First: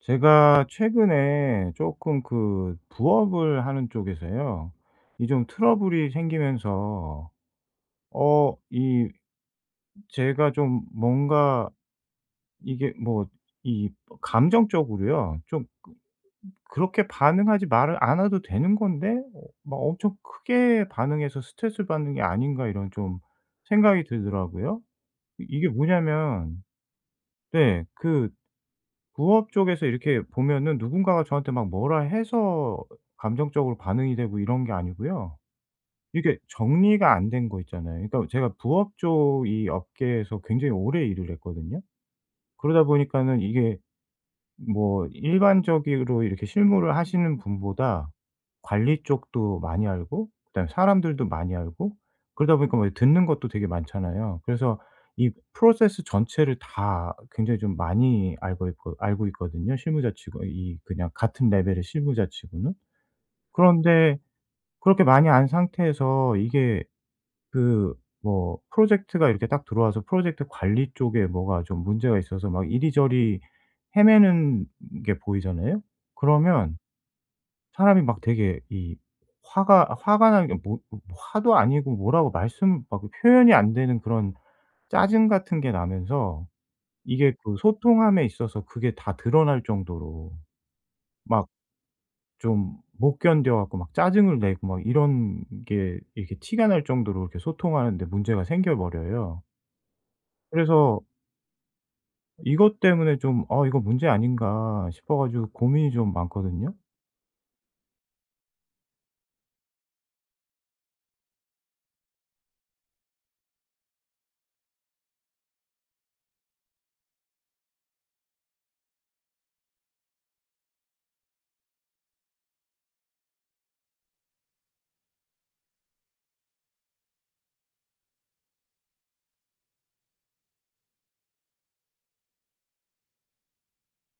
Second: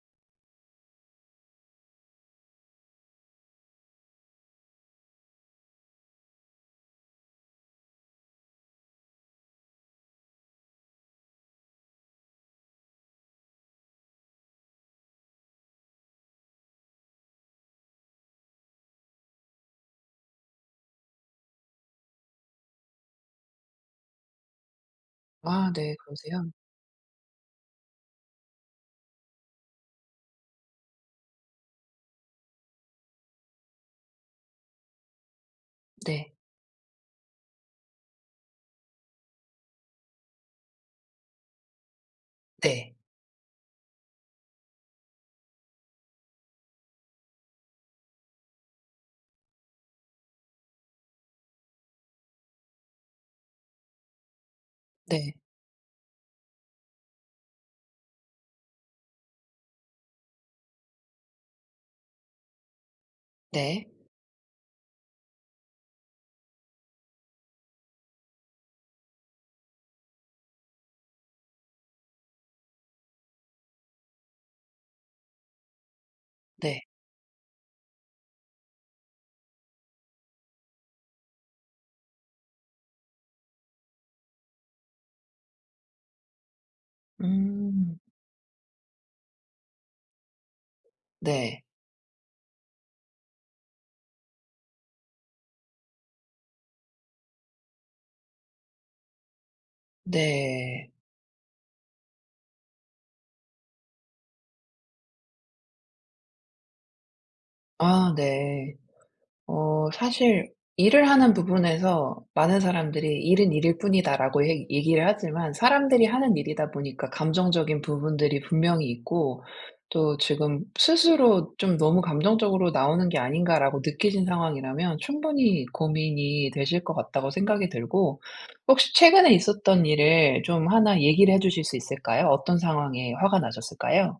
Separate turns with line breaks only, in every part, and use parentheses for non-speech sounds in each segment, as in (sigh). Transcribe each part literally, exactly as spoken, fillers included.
제가 최근에 쪼끔 그 부업을 하는 쪽에서요. 이 좀 트러블이 생기면서 어 이 제가 좀 뭔가 이게 뭐 이 뭐 감정적으로요. 쪼끔 그렇게 반응하지 말 않아도 되는 건데 '어 막 엄청 크게 반응해서 스트레스를 받는 게 아닌가.' 이런 좀 생각이 들더라고요. 이 이게
아 네. 그러세요?
뭐냐면 네 그 부업 쪽에서 이렇게 보면은 누군가가 저한테 막 뭐라 해서 감정적으로 반응이 되고 이런 게 아니고요.
네.
이렇게 정리가 안 된 거 있잖아요. 이 또 제가 부업 쪽 이 업계에서 굉장히 오래 일을 했거든요. 그러다
네.
보니까는 이게 뭐 일반적이로 이렇게 실무를 하시는 분보다 관리 쪽도 많이 알고 그다음에 사람들도 많이 알고 그러다 보니까 뭐 이 듣는 것도 되게 많잖아요. 그래서 이
네.
프로세스 전체를 다 굉장히 좀 많이 알고 있고 알고 있거든요 실무자 치고 이 그냥 같은 레벨의 실무자 치고는.
네.
그런데 그렇게 많이 아는 상태에서 이게 그 뭐 프로젝트가 이렇게 딱 들어와서 프로젝트 관리 쪽에 뭐가 좀 문제가 있어서 막 이리저리 헤매는 게 보이잖아요? 그러면
네.
사람이 막 되게 이 화가 화가 난 게 뭐 어 뭐 화도 아니고 뭐라고 말씀 막 표현이 안 되는 그런 짜증 같은 게 나면서 이게 또
음.
소통함에 있어서 그게 다 드러날 정도로 막
네.
좀 못 견뎌 갖고 막 짜증을 내고 막 이런 게 이렇게 티가 날 정도로 이렇게 소통하는 데 문제가 생겨 버려요.
네.
그래서 이것 때문에 좀 '어 이거 문제 아닌가?' 싶어 가지고 고민이 좀 많거든요.
아 네. 어 사실 일을 하는 부분에서 많은 사람들이 "일은 일일 뿐이다."라고 얘 얘기를 하지만 사람들이 하는 일이다 보니까 감정적인 부분들이 분명히 있고 또 지금 스스로 '좀 너무 감정적으로 나오는 게 아닌가?'라고 느끼신 상황이라면 '충분히 고민이 되실 것 같다.'고 생각이 들고 혹시 최근에 있었던 일을 좀 하나 얘기를 해 주실 수 있을까요? 어떤 상황에 화가 나셨을까요?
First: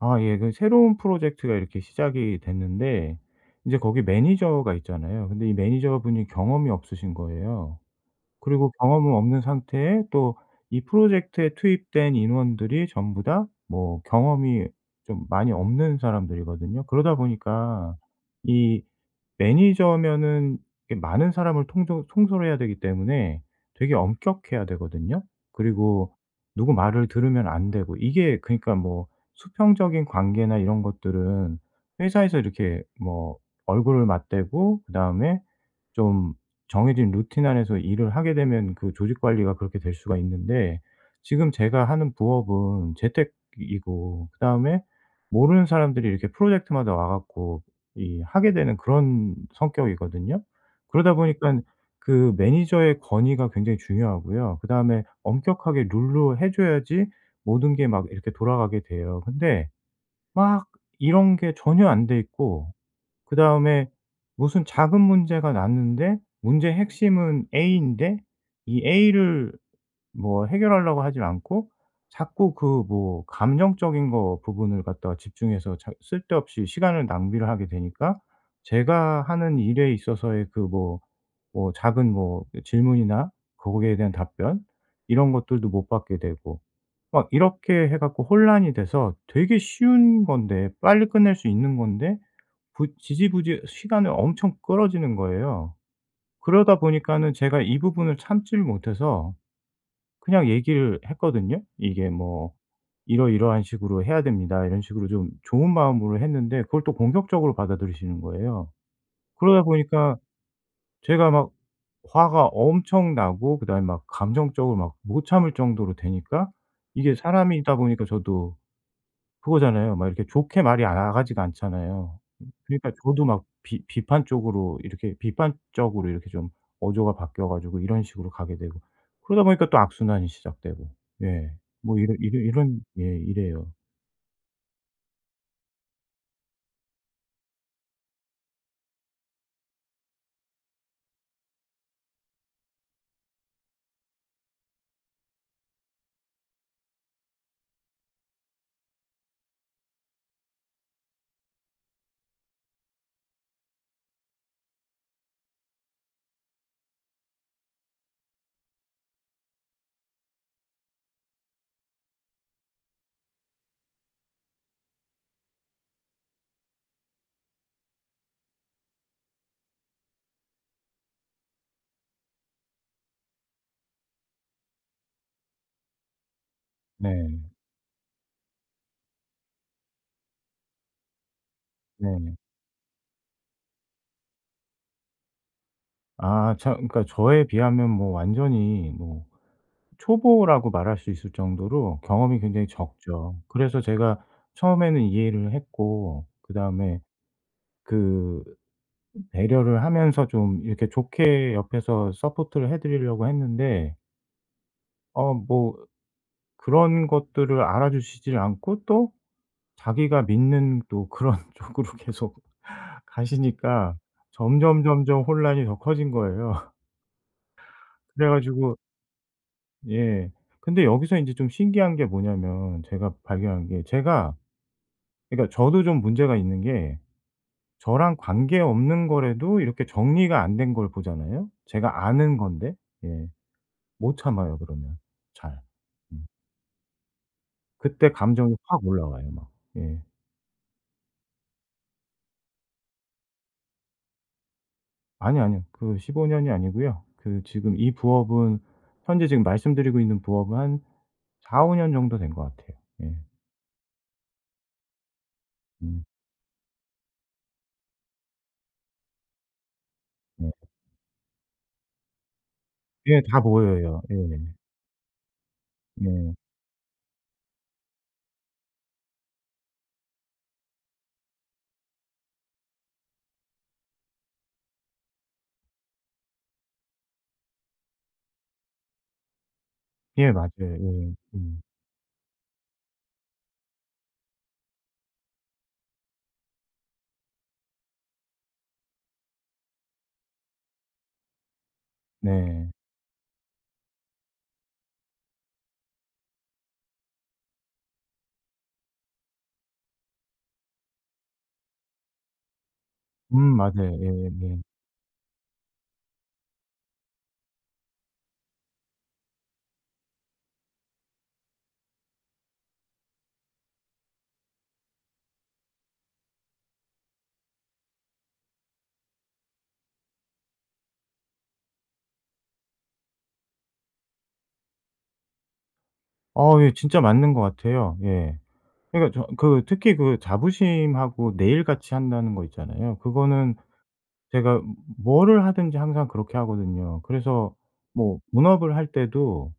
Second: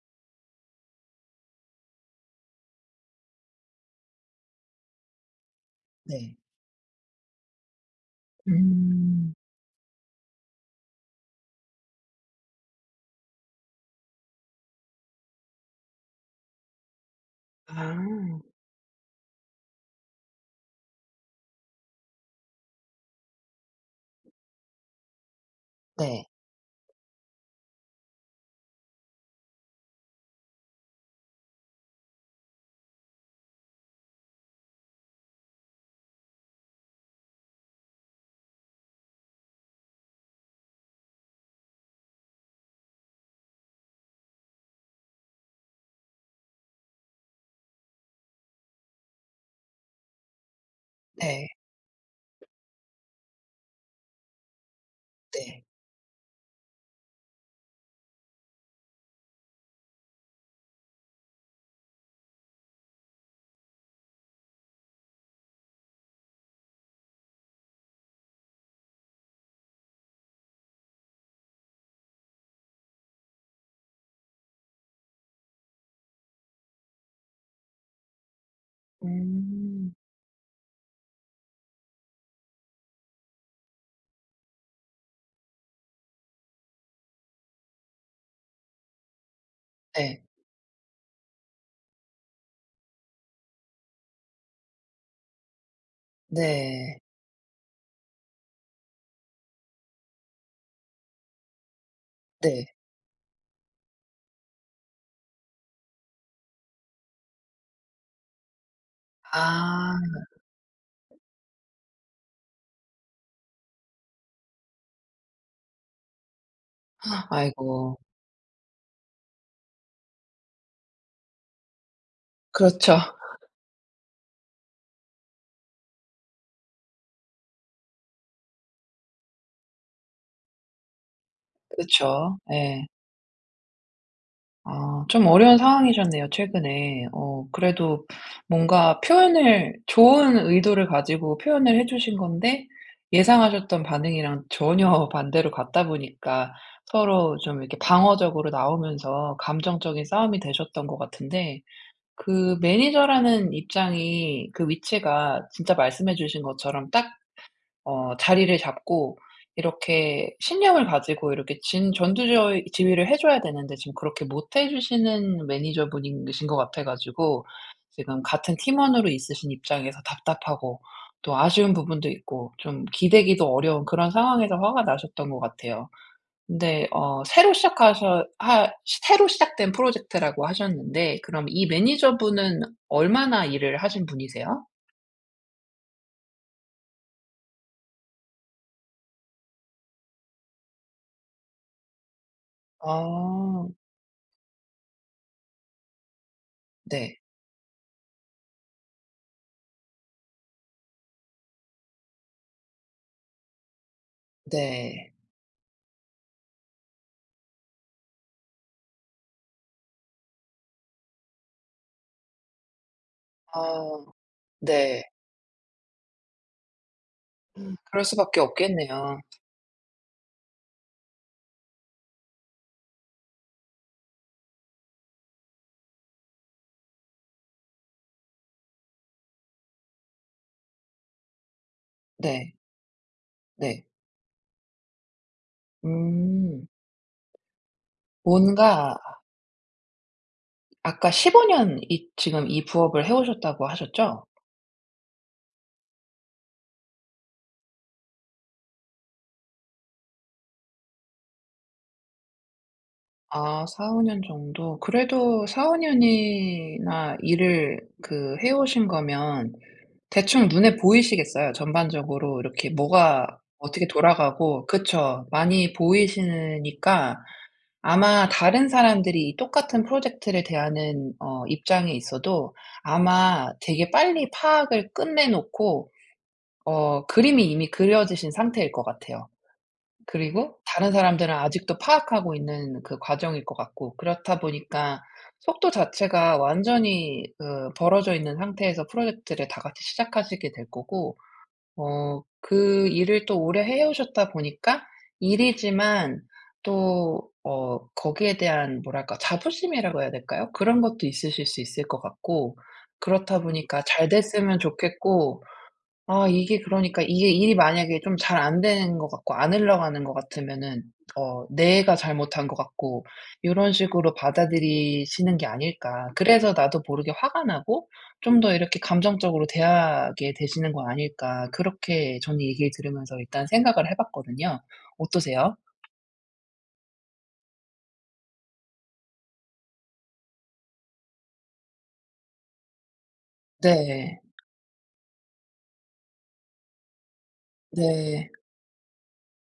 아 예 그 새로운 프로젝트가 이렇게 시작이 됐는데 이제 거기 매니저가 있잖아요. 근데 이 매니저분이
네.
경험이 없으신 거예요. 그리고 경험은
음.
없는 상태에 또 이 프로젝트에 투입된 인원들이 전부 다 뭐 경험이 좀 많이 없는 사람들이거든요. 그러다 보니까
아.
이 매니저면은 이 많은 사람을 통조 통솔해야 되기 때문에 되게 엄격해야 되거든요. 그리고
네.
누구 말을 들으면 안 되고 이게 그니까 뭐 수평적인 관계나 이런 것들은 회사에서 이렇게 뭐 얼굴을 맞대고 그다음에 좀 정해진 루틴 안에서 일을 하게 되면 그 조직 관리가 그렇게 될 수가 있는데 지금 제가 하는 부업은 재택이고 그다음에 모르는 사람들이 이렇게 프로젝트마다 와 갖고 이 하게 되는 그런 성격이거든요. 그러다
네.
보니깐 그 매니저의 권위가 굉장히 중요하고요. 그다음에
네.
엄격하게 룰로 해 줘야지 모든 게 막 이렇게 돌아가게 돼요. 근데 막 이런 게 전혀 안 돼 있고 그다음에 무슨 작은 문제가 났는데 문제의 핵심은 A인데 이 A를 뭐 해결하려고 하지를 않고 자꾸 그 뭐 감정적인 거 부분을 갖다가 집중해서 작 쓸데없이 시간을 낭비를 하게 되니까 제가 하는 일에
음.
있어서의 그 뭐, 뭐 작은 뭐 질문이나 거기에 대한 답변, 이런 것들도 못 받게 되고 막 이렇게 해 갖고 혼란이 돼서 되게
네.
쉬운 건데 빨리 끝낼 수 있는 건데 부 지지부지 시간을 엄청 끌어지는 거예요. 그러다
네.
보니까는 제가 이 부분을 참지를 못해서 그냥 얘기를 했거든요. 이게 뭐
네.
"이러이러한 식으로 해야 됩니다." 이런 식으로 좀 좋은 마음으로 했는데 그걸 또 공격적으로 받아들이시는 거예요. 그러다
아.
보니까 제가 막 화가 엄청 나고 그다음에 막 감정적으로 막 못 참을 정도로 되니까 이게
(gasps)
사람이다
아이고.
보니까 저도 그거잖아요 막 이렇게 좋게 말이 아 나가지가 않잖아요. 그러니까
그렇죠.
저도 막 비 비판적으로 이렇게 비판적으로 이렇게 좀 어조가 바뀌어 가지고 이런 식으로 가게 되고 그러다 보니까 또 악순환이 시작되고 예 뭐 이러
그쵸.
이런
예.
예 이래요.
아 좀 어려운 상황이셨네요 최근에. 어 그래도 뭔가 표현을 좋은 의도를 가지고 표현을 해 주신 건데 예상하셨던 반응이랑 전혀 반대로 갔다 보니까 서로 좀 이렇게 방어적으로 나오면서 감정적인 싸움이 되셨던 것 같은데 그 매니저라는 입장이 그 위치가 진짜 말씀해 주신 것처럼 딱 어 자리를 잡고 이렇게 신념을 가지고 이렇게 진 전두 저위 지휘를 해 줘야 되는데 지금 그렇게 못해 주시는 매니저분이신 것 같아 가지고 지금 같은 팀원으로 있으신 입장에서 답답하고 또 아쉬운 부분도 있고 좀 기대기도 어려운 그런 상황에서 화가 나셨던 것 같아요. 근데 어 새로
네.
시작하셔 하 시 새로 시작된 프로젝트라고 하셨는데 그럼 이
네.
매니저분은 얼마나 일을 하신 분이세요?
아 저 그러니까 저에 비하면 뭐 완전히 뭐 초보라고 말할 수 있을 정도로 경험이 굉장히 적죠.
아.
그래서 제가 처음에는 이해를 했고 그다음에
네.
그 배려를 하면서 좀 이렇게 좋게 옆에서 서포트를 해 드리려고 했는데
네.
어 뭐 그런 것들을 알아 주시질 않고 또 자기가 믿는 또 그런 쪽으로 계속 (laughs) 가시니까
어. 네.
점점점점 혼란이 더 커진 거예요. (laughs)
음. 그럴
그래
수밖에
가지고
없겠네요.
예. 근데 여기서 인제 좀 신기한 게 뭐냐면 제가 발견한 게 제가 그러니까 저도 좀 문제가 있는 게 저랑 관계없는 거라도 이렇게 정리가 안 된 걸 보잖아요, 제가 아는
네.
건데. 예.
네.
못 참아요 그러면 잘. 음.
음.
그때 감정이 확
뭔가
올라와요 막. 예.
아까 십오 년 이 지금 이 부업을 해 오셨다고 하셨죠?
아니 아니요. 그 십오 년이 아니고요. 그 지금 이 부업은 현재 지금 말씀드리고 있는 부업은 한 사오 년 정도 된 것 같아요. 예.
아 사오 년 정도. 그래도 사오
음.
년이나 일을 그 해 오신 거면 대충
네.
눈에 보이시겠어요. 전반적으로 이렇게
예.
뭐가
다
어떻게
보여요. 예.
돌아가고 그쵸 많이
네.
보이시니까 아마 다른 사람들이 똑같은 프로젝트를 대하는 어 입장에 있어도 아마 되게 빨리 파악을 끝내 놓고 어 그림이 이미 그려지신 상태일 것 같아요.
예. 맞아요.
그리고 다른
예.
사람들은
음.
아직도 파악하고 있는 그 과정일 것 같고. 그렇다 보니까 속도 자체가 완전히 그 벌어져 있는 상태에서 프로젝트를 다 같이 시작하시게 될 거고 어
네.
그 일을 또 오래 해 오셨다 보니까 일이지만 또 어 거기에 대한 뭐랄까 자부심이라고 해야 될까요? 그런 것도 있으실 수 있을 것 같고.
음
그렇다 보니까
맞아요.
잘 됐으면
예예예.
좋겠고. 아 이게 그러니까 '이게 일이 만약에 좀 잘 안 되는 것 같고 안 흘러가는 것 같으면은 어 내가 잘못한 것 같고 요런 식으로 받아들이시는 게 아닐까. 그래서 나도 모르게 화가 나고 좀 더 이렇게 감정적으로 대하게 되시는 거 아닐까.' 그렇게 저는 얘기를 들으면서 일단 생각을 해 봤거든요. 어떠세요?
어 예. 진짜 맞는 것 같아요. 예. 그러니까 저 그 특히 그 자부심하고 내 일 같이 한다는 거 있잖아요. 그거는
네.
제가 뭐를 하든지 항상 그렇게 하거든요. 그래서 뭐
네.
본업을 할 때도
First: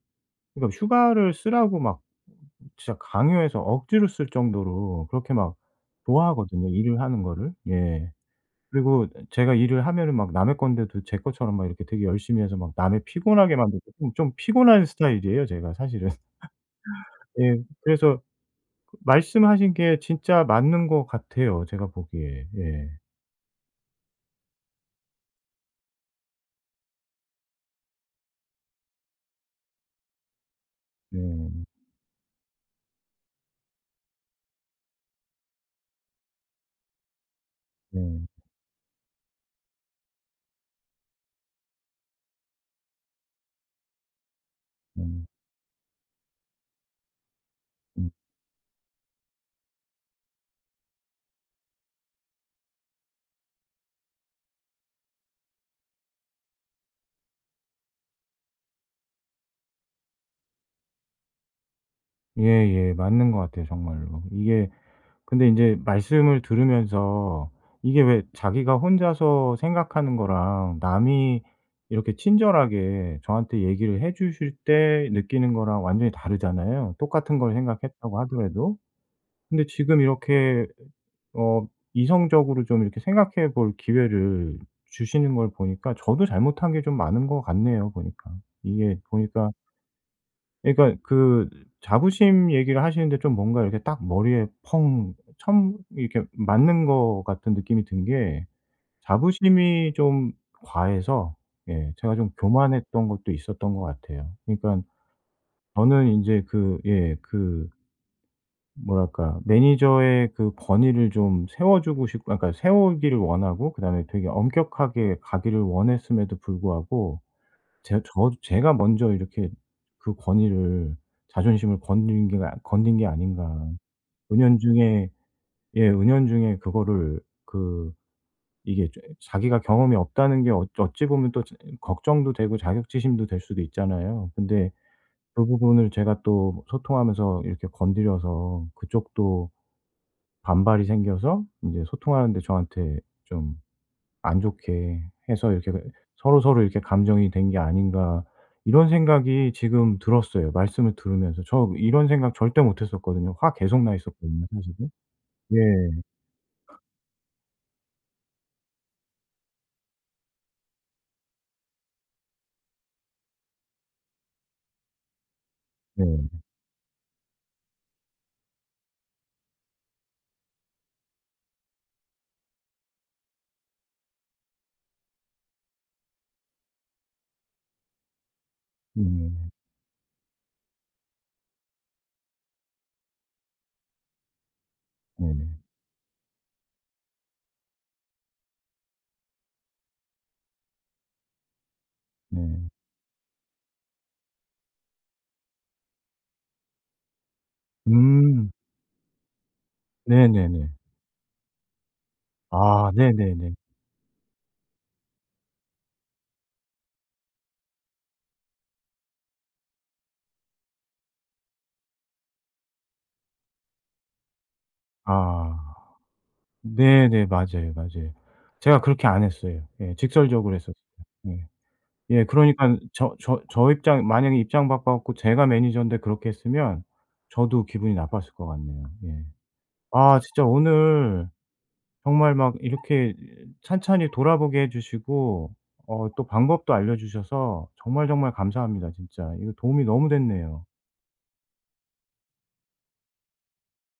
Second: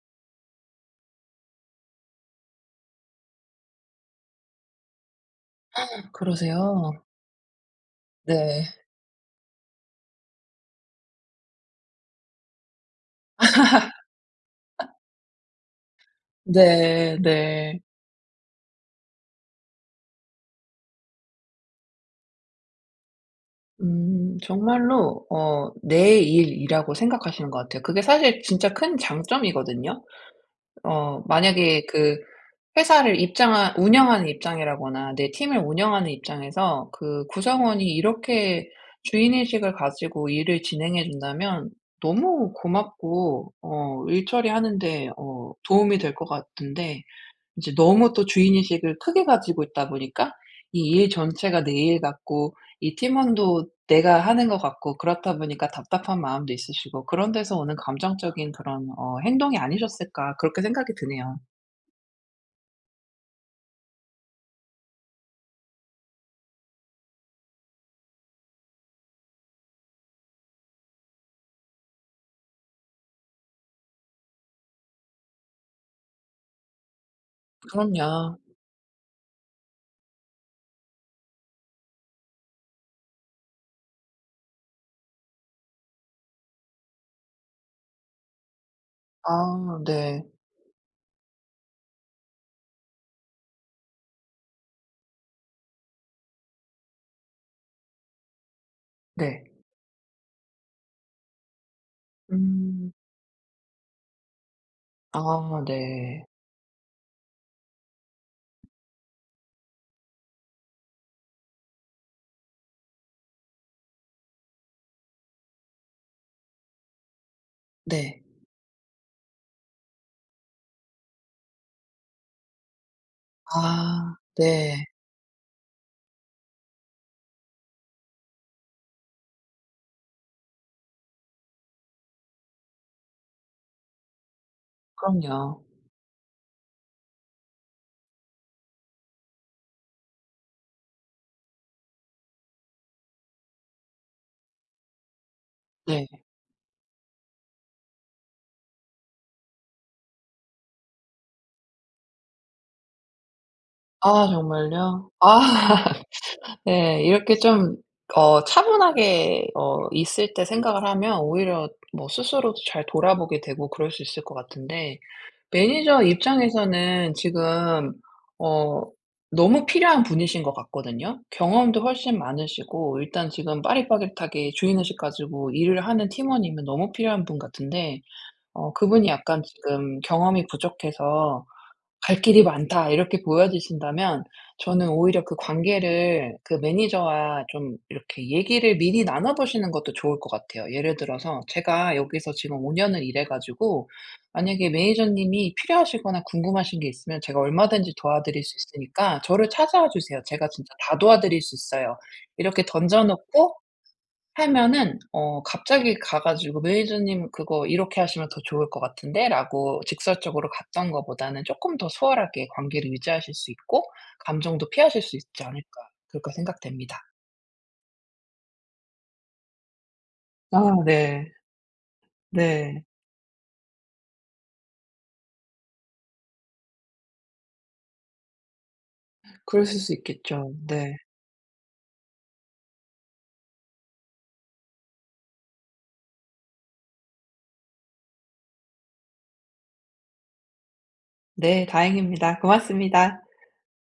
그러니까 휴가를 쓰라고 막 진짜 강요해서 억지로 쓸 정도로 그렇게 막
(gasps)
좋아하거든요 일을
그러세요?
하는 거를. 예.
네.
그리고 제가 일을 하면은 막 남의 건데도 제 것처럼 막 이렇게 되게 열심히 해서 막 남을 피곤하게 만들고 좀 피곤한 스타일이에요 제가 사실은.
네.
(laughs) 예.
네.
그래서 그 말씀하신 게 진짜 맞는 것 같아요 제가 보기에. 예.
음. 정말로 어 내 일이라고 생각하시는 것 같아요. 그게 사실 진짜 큰 장점이거든요. 어
음.
만약에 그 회사를 입장하 운영하는 입장이라거나 내 팀을 운영하는 입장에서 그 구성원이
음.
이렇게 주인의식을 가지고 일을 진행해 준다면 너무 고맙고 어 일 처리하는데
음.
어 도움이 될 것 같은데 이제
음.
너무 또 주인 의식을 크게 가지고 있다 보니까 이 일 전체가 내 일 같고 이 팀원도 내가 하는 것 같고 그렇다 보니까 답답한 마음도 있으시고 '그런 데서 오는 감정적인 그런 어 행동이 아니셨을까.' 그렇게 생각이 드네요.
예예. 맞는 것 같아요 정말로. 이게 근데 인제 말씀을 들으면서 이게 왜 자기가 혼자서 생각하는 거랑 남이 이렇게 친절하게 저한테 얘기를 해 주실 때 느끼는 거랑 완전히 다르잖아요. 똑같은 걸 생각했다고
그럼요.
하더라도. 근데 지금 이렇게 어 이성적으로 좀 이렇게 생각해 볼 기회를 주시는 걸 보니까 저도 잘못한 게 좀 많은 것 같네요 보니까. 이게 보니까
아 네.
그러니까 그 자부심 얘기를 하시는데 좀 뭔가 이렇게 딱 머리에 펑 처음 이렇게 맞는 거 같은 느낌이 든 게
네.
자부심이 좀 과해서 예 제가 좀
음.
교만했던 것도 있었던 것 같아요. 그러니까
아
저는
네.
인제 그 예 그 뭐랄까? 매니저의 그 권위를 좀 세워 주고 싶고 아 그러니까 세우기를 원하고 그 다음에 되게 엄격하게 가기를 원했음에도 불구하고 제
네.
저도 제가 먼저 이렇게 그 권위를 자존심을 건드린 게 아 건드린 게 아닌가 하는
아 네.
은연중에 예 은연중에 그거를 그 이게 조금 자기가 경험이 없다는 게 엊 어찌 보면 또 조 어 걱정도 되고 자격지심도 될 수도 있잖아요. 근데 그
그럼요.
부분을 제가 또 소통하면서 이렇게 건드려서 그쪽도 반발이 생겨서 이제 소통하는 데 저한테 좀 안 좋게 해서 이렇게 왜
네.
'서로서로 이렇게 감정이 된 게 아닌가.' 이런 생각이 지금 들었어요 말씀을 들으면서. 저 이런 생각 절대 못 했었거든요. 화 계속 나
아
있었거든요 사실은.
정말요? 아
예.
(laughs) 네. 이렇게 좀 어 차분하게 어 있을 때 생각을 하면 오히려 뭐 스스로도 잘 돌아보게 되고 그럴 수 있을 것 같은데 매니저
예.
입장에서는 지금 어 너무 필요한 분이신 것 같거든요. 경험도 훨씬 많으시고 일단 지금 빠릿빠릿하게 주인의식 가지고 일을 하는 팀원이면 너무 필요한 분 같은데 어 그분이 약간
예.
지금 경험이 부족해서 '갈 길이 많다.' 이렇게 보여지신다면 저는 오히려 그
네.
관계를 그 매니저와 좀 이렇게 얘기를 미리 나눠 보시는 것도 좋을 것 같아요. 예를 들어서 "제가 여기서 지금
네.
오 년을 일해 가지고 만약에 매니저님이 필요하시거나 궁금하신 게 있으면 제가 얼마든지 도와드릴
음.
수 있으니까 저를 찾아와 주세요. 제가 진짜
네네네.
다 도와드릴 수 있어요." 이렇게
아
던져
네네네.
놓고 하면은 어 갑자기 가 가지고 "매니저님 그거 이렇게 하시면 더 좋을 것 같은데."라고 직설적으로 갔던 것보다는 '쪼끔 더 수월하게 관계를 유지하실 수 있고 감정도 피하실 수 있지
아.
않을까.' 그렇게 생각됩니다.
네네 맞아요, 맞아요. 제가 그렇게 안 했어요. 예. 직설적으로
아
했었어요.
네.
네. 예 그러니까는
네.
저 저 저 입장 만약에 입장 바꿔 갖고 제가 매니저인데 그렇게 했으면 저도 기분이 나빴을 것 같네요. 예.
그랬을 수
아 진짜
있겠죠. 네.
오늘 정말 막 이렇게 이 찬찬히 돌아보게 해 주시고 어 또 방법도 알려 주셔서 정말, 정말 감사합니다 진짜. 이게 도움이 너무 됐네요.
네 다행입니다. 고맙습니다.